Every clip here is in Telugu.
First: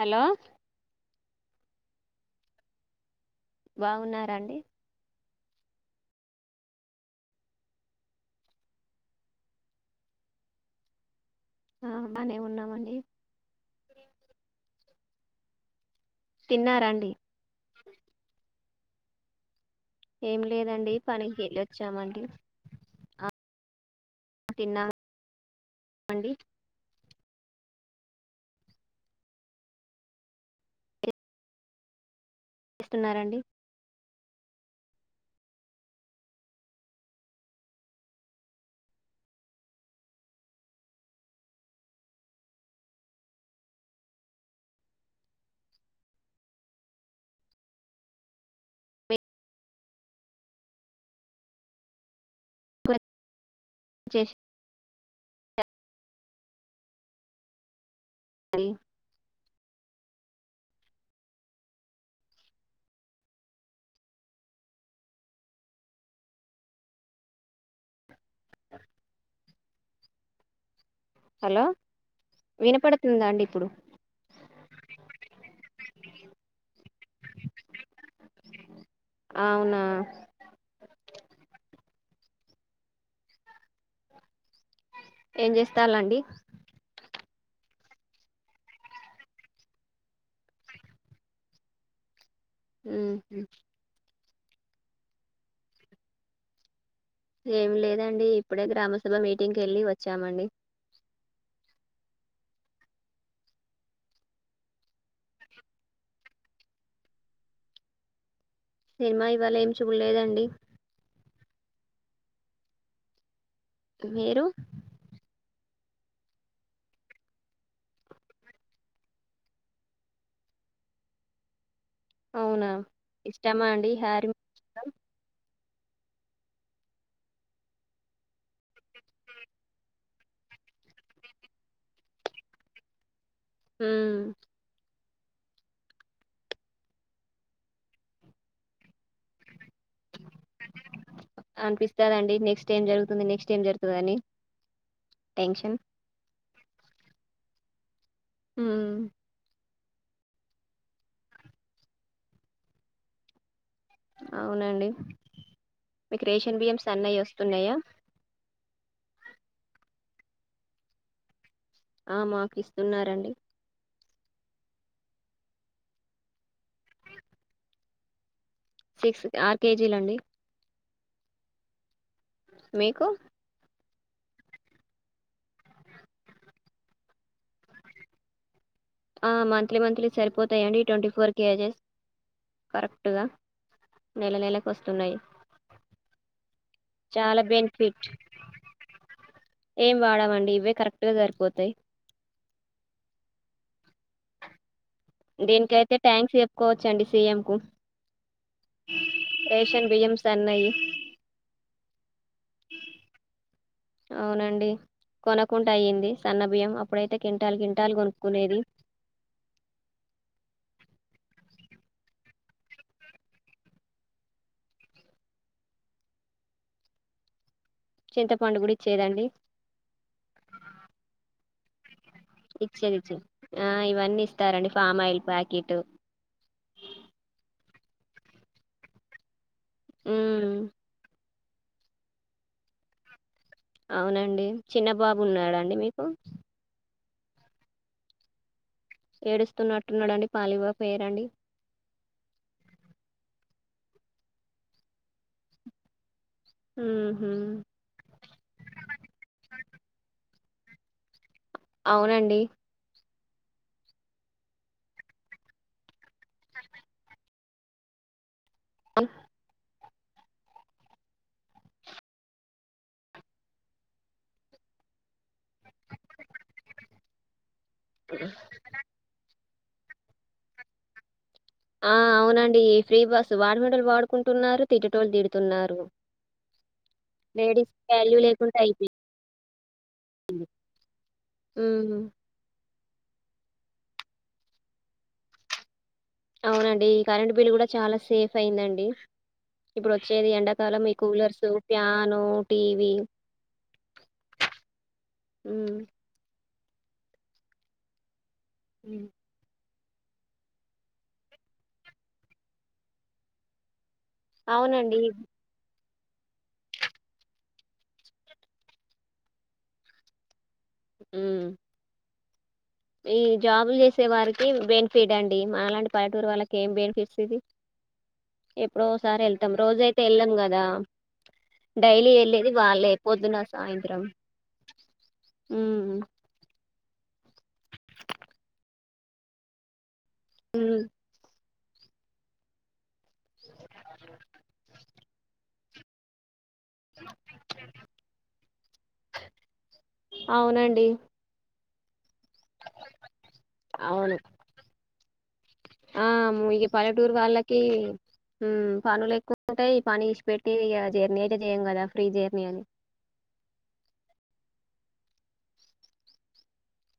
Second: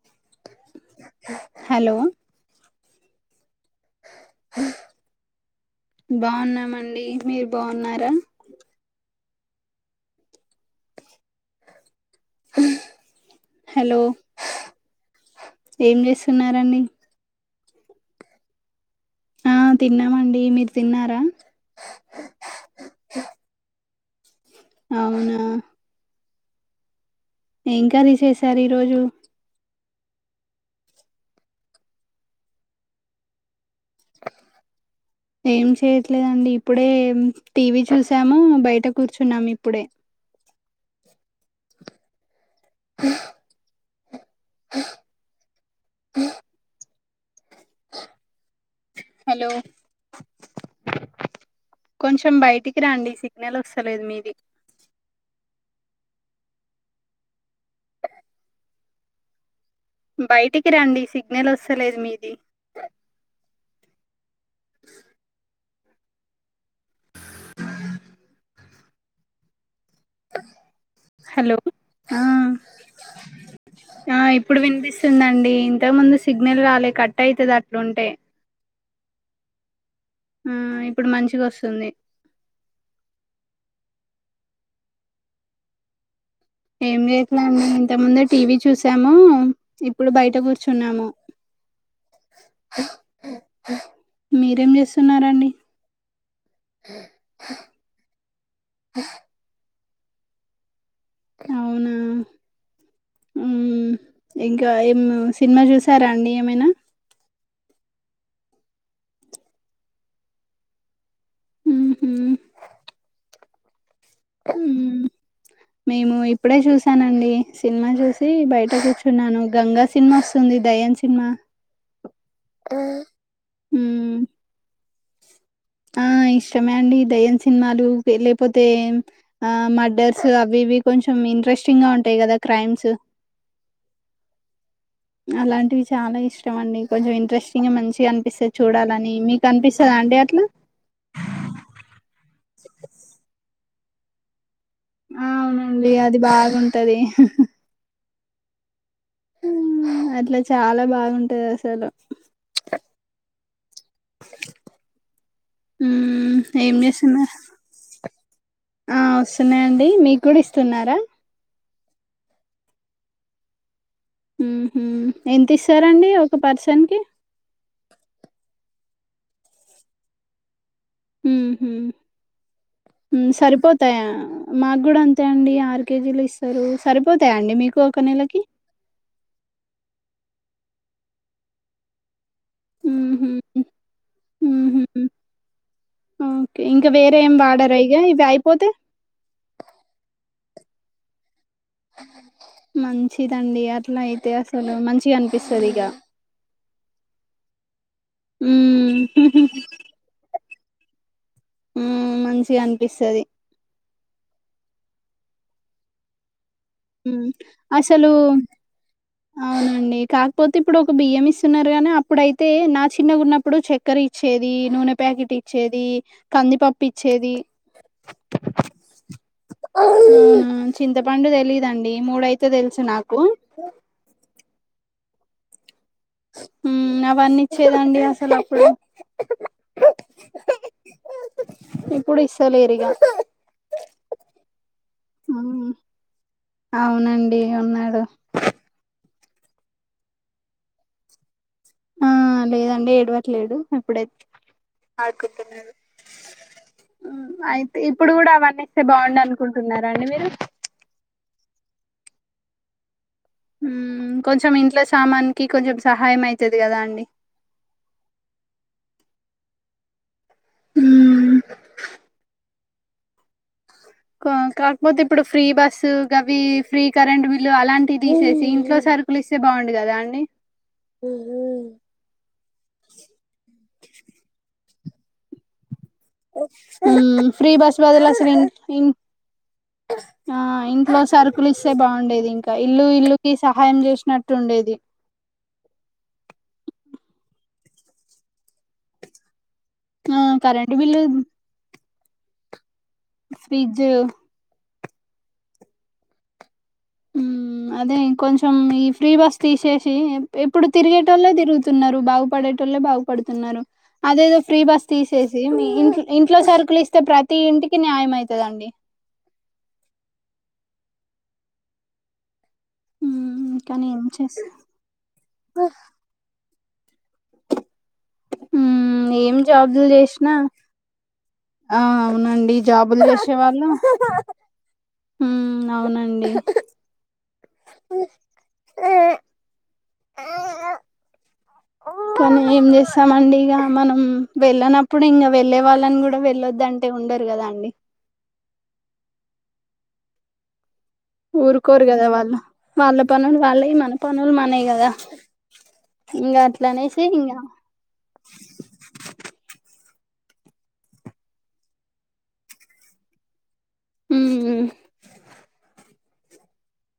హలో హలో బావ్ ఉన్నారా అండి బావున్నామండి మీరు బావున్నారా ఆ బానేవున్నామండి హలో [unintelligible] ఏం చేస్తున్నారండి [unintelligible] ఆ ఏం తిన్నామండి మీరు లేదండి తిన్నారా పనికి వెళ్ళొచ్చామండి ఆ అవునా అండి ఏంకర్రి చేసారు ఈ రోజు ఏం చేస్తున్నారండి ఏం చేయట్లేదండి ఇప్పుడే టీవీ చూసాము బయట కూర్చున్నాము ఇప్పుడే హలో కొంచెం చెం బయటికి రండి సిగ్నల్ వస్తలేదు మీది చేసాండి బయటికి రండి సిగ్నల్ వస్తలేదు మీది హలో వినపడుతుందా అండి ఇప్పుడు ఆ ఇప్పుడు వినిపిస్తుందండి ఇంతకు ముందు సిగ్నల్ రాలే కట్ అయితది అట్లుంటే అవునా ఆ ఇప్పుడు మంచిగ వస్తుంది ఏం చేస్తాలండి ఏం చేయట్లండి ఇంత ముందే టీవీ చూసాము ఇప్పుడు బయట కూర్చున్నాము ఉ హు మీరేం చేస్తున్నారండి ఏమి లేదండి ఇప్పుడే గ్రామ సభ మీటింగ్ కి వెళ్ళి వ వచ్చామండి అవునా ఉ ఇంకా ఏం సినిమా చూశారా అండి ఏమైనా సినిమా ఇవాళ ఏమి చూలేదండి ఉ హు తివేరు మేము ఇప్పుడే చూసానండి సినిమా చూసి బయట కూర్చున్నాను గంగా సినిమా వస్తుంది దయ్యం సినిమా అవున ఇష్టమా అండి మ్మ్ హారీ ఆ ఇష్టమే అండి దెయ్యం సినిమాలు లేకపోతే ఆ మర్డర్స్ అవివి కొంచెం ఇంట్రెస్టింగ్ గా ఉంటాయి కదా క్రైమ్స్ ఉ అలాంటివి చాలా ఇష్టం అండి కొంచెం ఇంట్రెస్టింగ్ గా మంచిగా అనిపిస్తది చూడాలని మీకు అనిపిస్తదా అండి అట్లా అనిపిస్తాదండి నెక్స్ట్ ఏం జరుగుతుంది నెక్స్ట్ ఏం జరుగు దని అవునండి అది బాగుం టది ఉ ఉ అట్ల చాలా బాగుంటది అసలు అవునండి మీకు మ్మ్ రేషన్ ఏం బియ్యం సన్నయి చేస్తున్నారు వస్తున్నాయా గుడిస్తున్నార ఆ మాకు ఇస్తున్నారండి ఉహు ఎంత ఇస్తారండి ఒక పర్సన్ కి సిక్స్ ఆరు కేజీలండి ఉహు మీకు సరిపోదు మాకు కూడా అంతే అండి ఆరు కేజీలు ఇస్తారు సరిపోతాయాండి మీకు ఒక నెలకి ఆ మంత్లీ మంత్లీ సరిపోతాయంండి ట్వంటీ ఫోర్ కేజెస్ కరెక్ట్గా ఊహూ నెల నెలకు ఊహూ వస్తున్నాయి ఓకే ఇంకా వేరే ఏం చాలా వాడరా ఇగ బెనిఫిట్ ఇవి అయిపోతే ఏం వాడమండి ఇవే కరెక్ట్ గా సరిపోతా మంచిదండి అ ట్లయితే అసలు మంచి గా అనిపిస్తుంది ఇక కోవచ్చండి సిఎం కు ఉం రేషన్ బియ్యం సన్నయి ఉం మంచిగా అనిపిస్తది అవునండి కొనకుండా అయింది సన్న బియ్యం అప్పుడైతే ఉం కింటాలు కింటాలు అసలు కొనుక్కునేది అవునండి కాకపోతే ఇప్పుడు ఒక బియ్యం ఇస్తున్నారు గాని అప్పుడైతే నా చిన్నగా ఉన్నప్పుడు చక్కెర ఇచ్చేది నూనె ప్యాకెట్ ఇచ్చేది కందిపప్పు ఇచ్చేది చింతపండు కూడా ఇచ్చేదండి చింతపండు తేలిద అండి మూడయితే తెలుసు నాకు తారండి ఫామ్ ఆయిల్ ప్యాకెట్ అవన్నీచ్చేదండి అసలు అప్పుడు ఉమ్ ఇప్పుడు ఇస్తలేరుగా అవునండి చిన్న బాబు ఉన్నాడాండి మీకు అవునండి ఉన్నాడు ఏడుస్తున్నట్టున్నాడండి పాలివ్వక పేయిరండి ఆ లేదండి ఏడవట్లేడు ఎప్పుడైతే ఆడుకుంటున్నాడు హుహు. అయితే ఇప్పుడు కూడా అవన్న ఇస్తే బాగుండు అనుకుంటున్నారా అండి మీరు అవునండి ఉం కొంచెం ఇంట్లో సామానికి కొంచెం సహాయం అవుతది కదా అండి అప్ ఉం కాకపోతే ఇప్పుడు ఫ్రీ బస్సు అవి ఫ్రీ కరెంట్ అలాంటివి తీసేసి ఇంట్లో సరుకులుఇస్ తె బాగుండు కదా అండి ఆ అవునండి ఈ ఫ్రీ బస్ వాడుకునేవాళ్ళు వాడుకుంటున్నారు తిట్టేటోలు తిడుతున్నారు ఉమ్ ఫ్రీ బస్ లేడీస్‌కి బదల వాల్యూ అసల్ ఇంగ్ లేకుండా అయిపోయింది. ఇంగ్ ఆ ఇంట్లో సరుకులు ఇస్తే హ్మ్. బాగుండేది ఇంకా ఇల్లు ఇల్లుకి సహాయం చేసినట్టుండేది అవునండి ఈ కరెంట్ బిల్ కూడా చాలా సేఫ్ అయిందండి ఇప్పుడు ఆ వచ్చేది కరెంట్ ఎండాకాలం ఈ బిల్లు కూలర్స్ ప్యా నుటి ఫ్రిడ్జ్ ఉమ్ ఉ అదే కొంచెం ఈ హ్మ్. ఫ్రీ బస్ తీసే చి ఎప్పుడు తిరిగేటోళ్లే తిరుగుతున్నారు బాగుపడేటోల్లే బాగుపడుతున్నారు అదేదో ఫ్రీ బస్ అవునండి. తీసేసి మీ ఇంట్లో ఇంట్లో సరుకులు ఇస్తే ప్రతి ఇంటికి న్యాయం అయితదండి ఉ ఈ హ్మ్ జాబులు కానీ ఏం చేసే చేస్త వారికి బెనిఫిట్ అండి మనలాంటి పల్లెటూరు వాళ్ళకి ఏం బెనిఫిట్స్ ఇవి హుమ్ ఏం జాబులు చేసినా కదా ఆ డైలీ వెళ్ళేది అవునండి వాళ్ళే జాబులు పొద్దున చేసేవాళ్ళు సాయంత్రం హుమ్ ఉమ్ అవునండి హ--ఆ ఉమ్, కానీ ఏం చేస్ తమండి ఇగ మనం వెళ్ళనప్పుడు ఇంకా వెళ్ళే వాళ్ నన్ను కూడా వెళ్ళొద్ దంటే ఉండరు కదా అండి అవునండి కోరుకోరు కదా వాళ్ వాళ్ళ పనులు వాళ్ళాయి మన అవును పనులు మనయి కదా ఆ ఇంకా అట్ల ఇ అనేసి పల్లెటూరు ఇంకా వాళ్ళకి మ్ పనులు ఎక్కువ ఉంటయి. పని ఇష్ పెట్టి ఇగ జెర్నీి అయితే చేయం కదా ఫ్రీ జేర్నీి అని హమ్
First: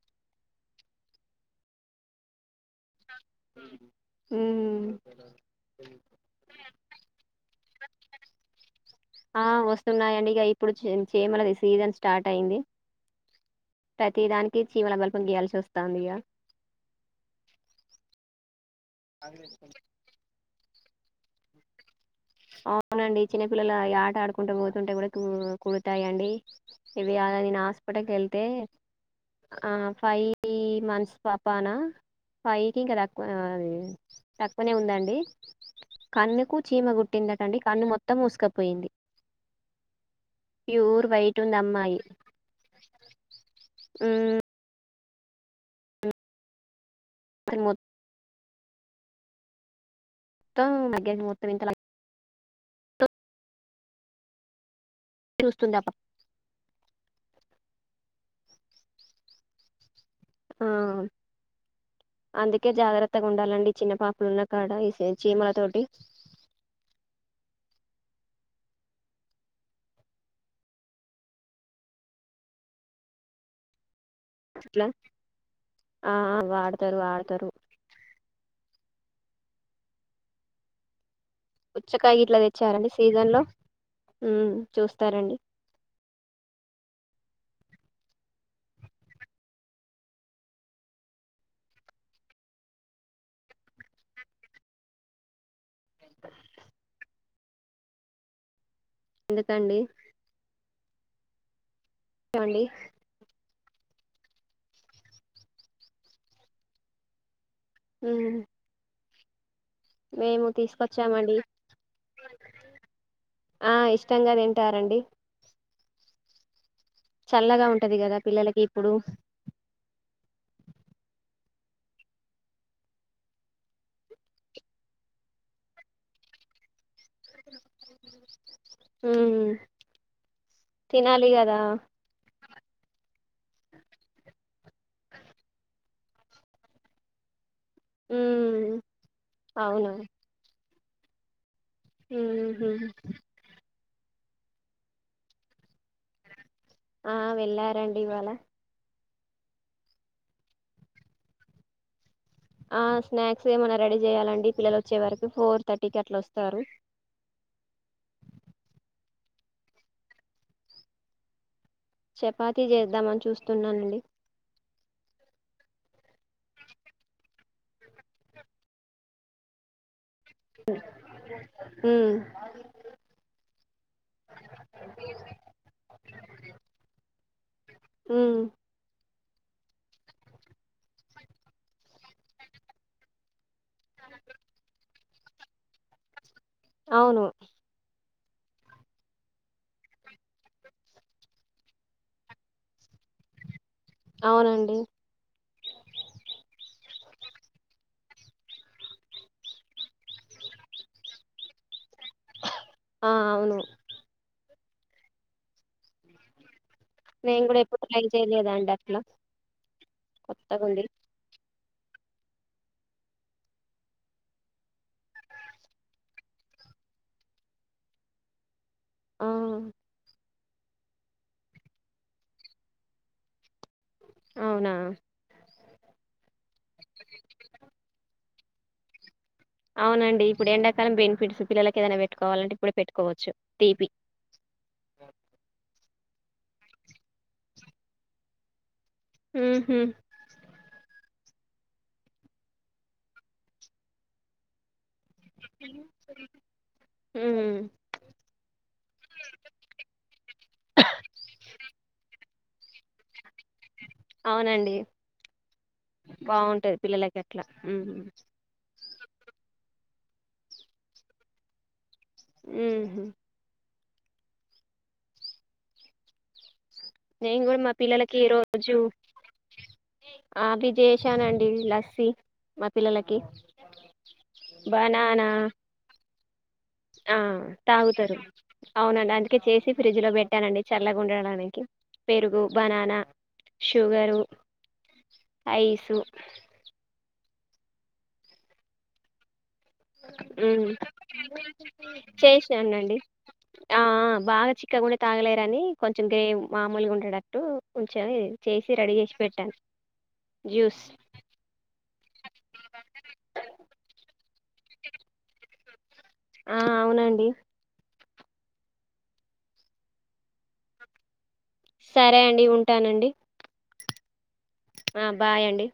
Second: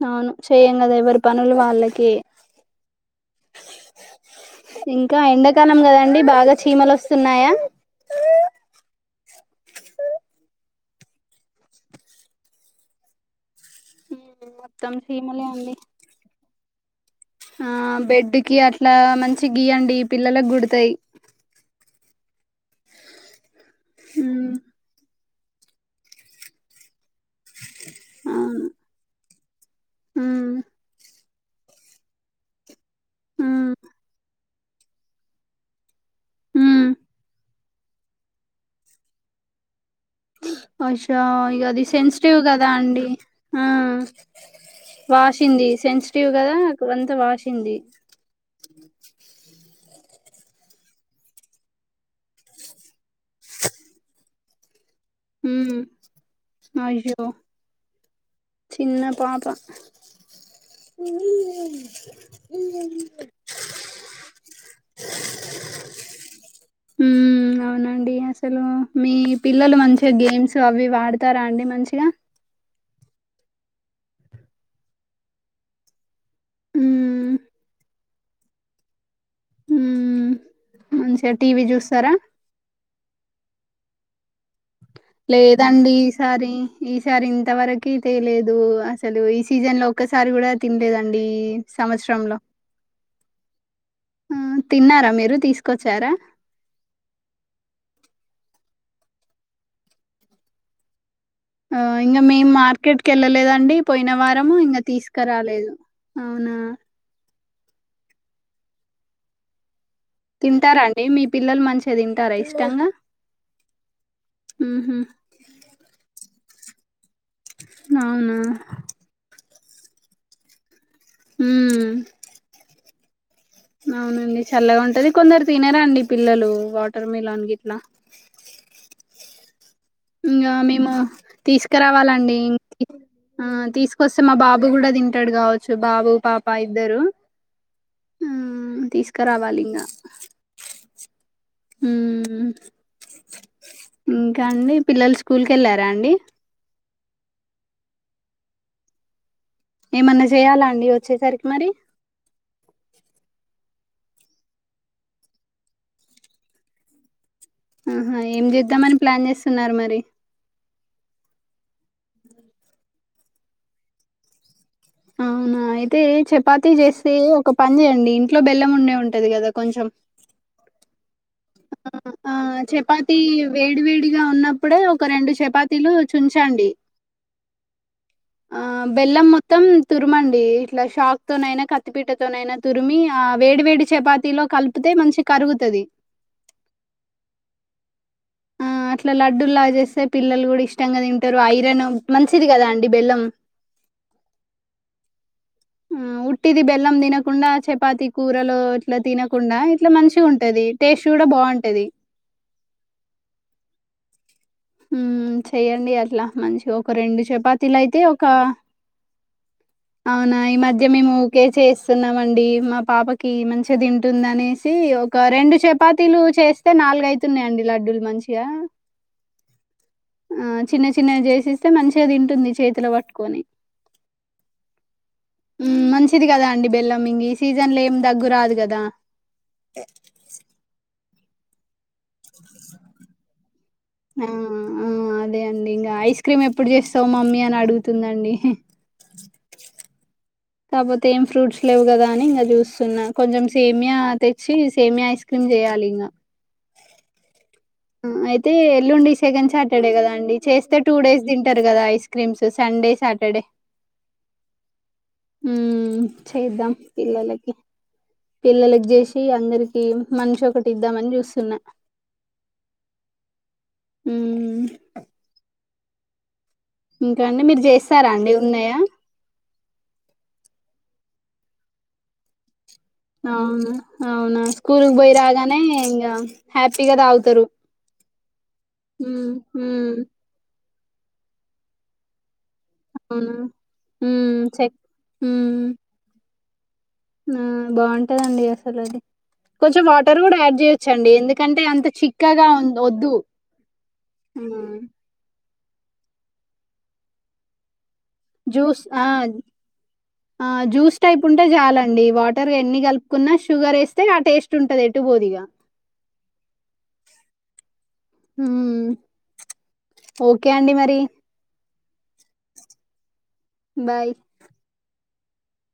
అవును చెయ్యం కదా ఎవరి పనులు వాళ్ళకే హమ్ ఇంకా ఎండాకాలం కదండి బాగా చీమలు వస్తున్నాయా ఆ వస్తున్నాయండి ఇగ ఇప్పుడు చిమలది సీజన్ స్టార్ట్ అయింది ప్రతి దానిక్ కి మొత్తం చీమల బల్పం చీమలే గియాల్స‌ి అండి వస్తందిగా ఆ బెడ్కి అట్లా మంచి గీయండి పిల్లలకి గుడతయి అవునండి చిన్నపిల్లల ఇగ ఆట ఆడుకుంటూ పోతుంటే కూడా కు కుడతాయండి ఇవి అలా నేను హాస్పిటల్కి వెళ్తే అవును ఆ ఫై ఉమ్ మంత్స్ పాపానా ఫై కి కరక్ వాల్ ఉమ్ తక్కువనే ఉందండి కన్నకు చీమ ఉమ్ గుట్ పట్టిందటండి కన్ను మొత్తం మూసుకపోయింది మ్మ్ ప్యూర్ అచ్చా వైట్ ఉంది ఇ అది అమ్మాయి సెన్సిటివ్ కదా అండి ఆ మ్మ్ వాషింది సెన్సిటివ్ కదా క్కడ అంత వాసింది మ్మ్ హ్మ్ మొత్త మ మొత్తం వింతల లైట్ చూస్తుంది ఆ మ్మ్ పాప అయ్యో చిన్న పాప ఆ అందుకే జాగ్రత్తగా ఉండాలండి చిన్న పాపలు ఉన్న కాడ ఈ చీమల తోటి అండి అసలు మీ పిల్లలు మంచిగా గేమ్స్ అవి వాడతారా అండి మంచిగా ఎట్లా ఆ వాడతారు మ్మ్ వాడతారు మ్మ్ మనుషన్ హుచ్చకాయి గిట్ల తెచ్చారండి సీజన్ లో మ్మ్ చూస్తారండి లేదండి ఈసారి ఈసారి ఇంతవరకయితే లేదు అసలు ఈ సీజన్ లో ఒక్కసారి కూడా తినలేదండి ఈ సంవత్సరంలో మ్మ్ తిన్నారా మీరు తీస్ కచారా ఎందుకండి ఆ ఇంకా మేం అండి మార్కెట్ కెళ్ళలేదండి పోయిన వారము ఇంక తీసుకురాలేదు అవునా మ్మ్ మేము తింటారా అండి మీ తీసుకొచ్చామండి పిల్లలు మంచిగా తింటారా ఇష్టంగా ఆ ఇష్టంగా తింటారండి చల్లగా ఉంటది కదా అవునా పిల్లలకి ఇప్పుడు మ్మ్ అవునండి చల్లగా ఉంటది కొందరు తినరాా అండి పిల్లలు వాటర్ మిలాన్ గిట్లా మ్మ్ ఇంగ మేము తీసుకురావాలండి ఇం ఆ తీసుకొస్తే మా బాబు కూడా తింటాడు కావచ్చు బాబు పాప ఇద్దరు హు ఉమ్ తీసుకురావాలి ఇంగ అవును ఉహు ఇంకా అండి పిల్లలు స్కూల్ కి వెళ్ళారా అండి. ఆ వెళ్ళారండి ఇవాళ ఏమన్నా చేయాలా అండి వచ్చేసరికి మరి ఆ స్నాక్స్ ఏమైన్నా రెడీ చేయాలండి పిల్లలు వచ్చే వరకు ఫోర్ థర్టీకి అట్లా వస్తారు ఆహా ఏం చేద్దామని ప్లాన్ చేస్తున్నారు మరి చపాతీ చేద్దామని చూస్తున్నానండి. అవునా అయితే చపాతీ చేస్తే ఒక పని చేయండి ఇంట్లో బెల్లం ఉండే ఉంటది కదా కొంచెం స ఆ ఆ చపాతి వేడి వేడిగా ఉన్నప్పుడే ఒక రెండు చపాతీలు చుంచండి ఉమ్ ఆ బెల్లం మొత్తం మొత్తం తురుమండి ఇట్లా చాక్ తోనైనా కత్తిపీటతోనైనా తురిమి ఆ వేడి వేడి చపాతి లో కలిపితే మంచి కరిగుతది అవును ఆ అట్లా లడ్డూలాగా చేస్తే పిల్లలు కూడా ఇష్టంగా తింటారు ఐరన్ మంచిది కదా అండి బెల్లం అవునండి. హు ఉట్టిది బెల్లం తినకుండా చపాతి కూరలు ఇట్లా తినకుండా ఇట్లా మంచిగా ఉంటది టేస్ట్ కూడా బాగుంటది. ఆ అవును ఊ చెయ్యండి అట్లా మంచిగా ఒక రెండు నేను కూడా చపాతీలు ఎప్పుడు అయితే ట్రై ఒక చేయలేదండి అట్లా అవునా ఈ కొత్తగా ఉంది మధ్య మేము ఊకె చేస్తున్నామండి మా పాపకి మంచిగా తింటుంది అనేసి ఒక రెండు చపాతీలు చేస్తే నాలుగైతున్నాయిండి లడ్డూలు మంచిగా ఆ ఆ చిన్న చిన్నవి చేసిస్తే మంచిగా తింటుంది చేతిలో పట్టుకొని అవునా హు మంచిది కదా అండి బెల్లం ఇంగ సీజన్ లో ఏం దగ్గురాదు కదా అవునండి ఇప్పుడు ఎండాకాలం పె స్వీట్స్ పిల్లలకి ఏదైనా పెట్టుకోవాలంటే ఇప్పుడు పెట్టుకోవచ్చు తీపి ఆ ఆ అదే అండి ఇంగ ఐస్ క్రీమ్ ఎ ఎప్పుడు చేస్తావు మమ్మీ అని అడుగుతుందండి. హి ఉహు కాకపోతే ఏం ఫ్రూట్స్ లేవు కదా అని ఇంకా చూస్తున్నా కొంచెం సేమియా తెచ్చి సేమియా ఐస్ టిపిన్ చేయాలి ఇంగ హు ఎల్లుండి సెకండ్ సాటర్డే కదా అండి చేస్తే టూ డేస్ తింటారు కదా ఐస్ క్రీమ్స్ సండే, సటర్డే అవునండి చేద్దాం బాగుంటది అట్లా పిల్లలకి ఉహు పిల్లలకి చేసి అందరికి మనిషి ఒకటి ఇద్దామని చూస్తున్నా ఆ అ నిను కూడా మీరు మా చేస్తారా పిల్లలకి ఈ అండి రోజు ఉన్నాయా ఆవి చెసానండి ఇలాంటి మస్త్ అవునా అవునా స్కూల్కి పోయి బనానా రాగానే ఇంకా హ్యాపీగా ఆ తాగుతారు తాగుతారు అవునండి మ్మ్ అందుకే చేసి మ్మ్ ఫ్రిడ్జ్ లో పెట్టానండి చల్లగ ఉండడానికి పెరుగు బనానా అవునా షుగరు మ్మ్ చెక్ ఐసు హు బావుంటదండి అసలు కొంచెం వాటర్ కూడా యాడ్ ఉమ్ చేయొచ్చండి ఎందుకంటే అంత చిక్కగా చేసానండి వద్దు ఆ ఆ బాగా చిక్కగుంటే తాగలేరని కొంచెం గ్రేమ్ మామూలుగా ఉండేటట్టు కొంచెం చేసి జూస్ రెడీ చేసి పెట్టాను ఆ జ్యూస్ టైప్ ఉంటే చాలండి వాటర్ ఎన్ని కలుపుకున్నా షుగర్ వేస్తే ఆ టేస్ట్ చుత్తున్నట్టు ఉంటాదిఎటు బోదిగా ఆ అవునండి హ్మ్ ఓకే అండి మరి సరే అండి ఉంటానండి బాయ్ ఆ బాయ్ అండి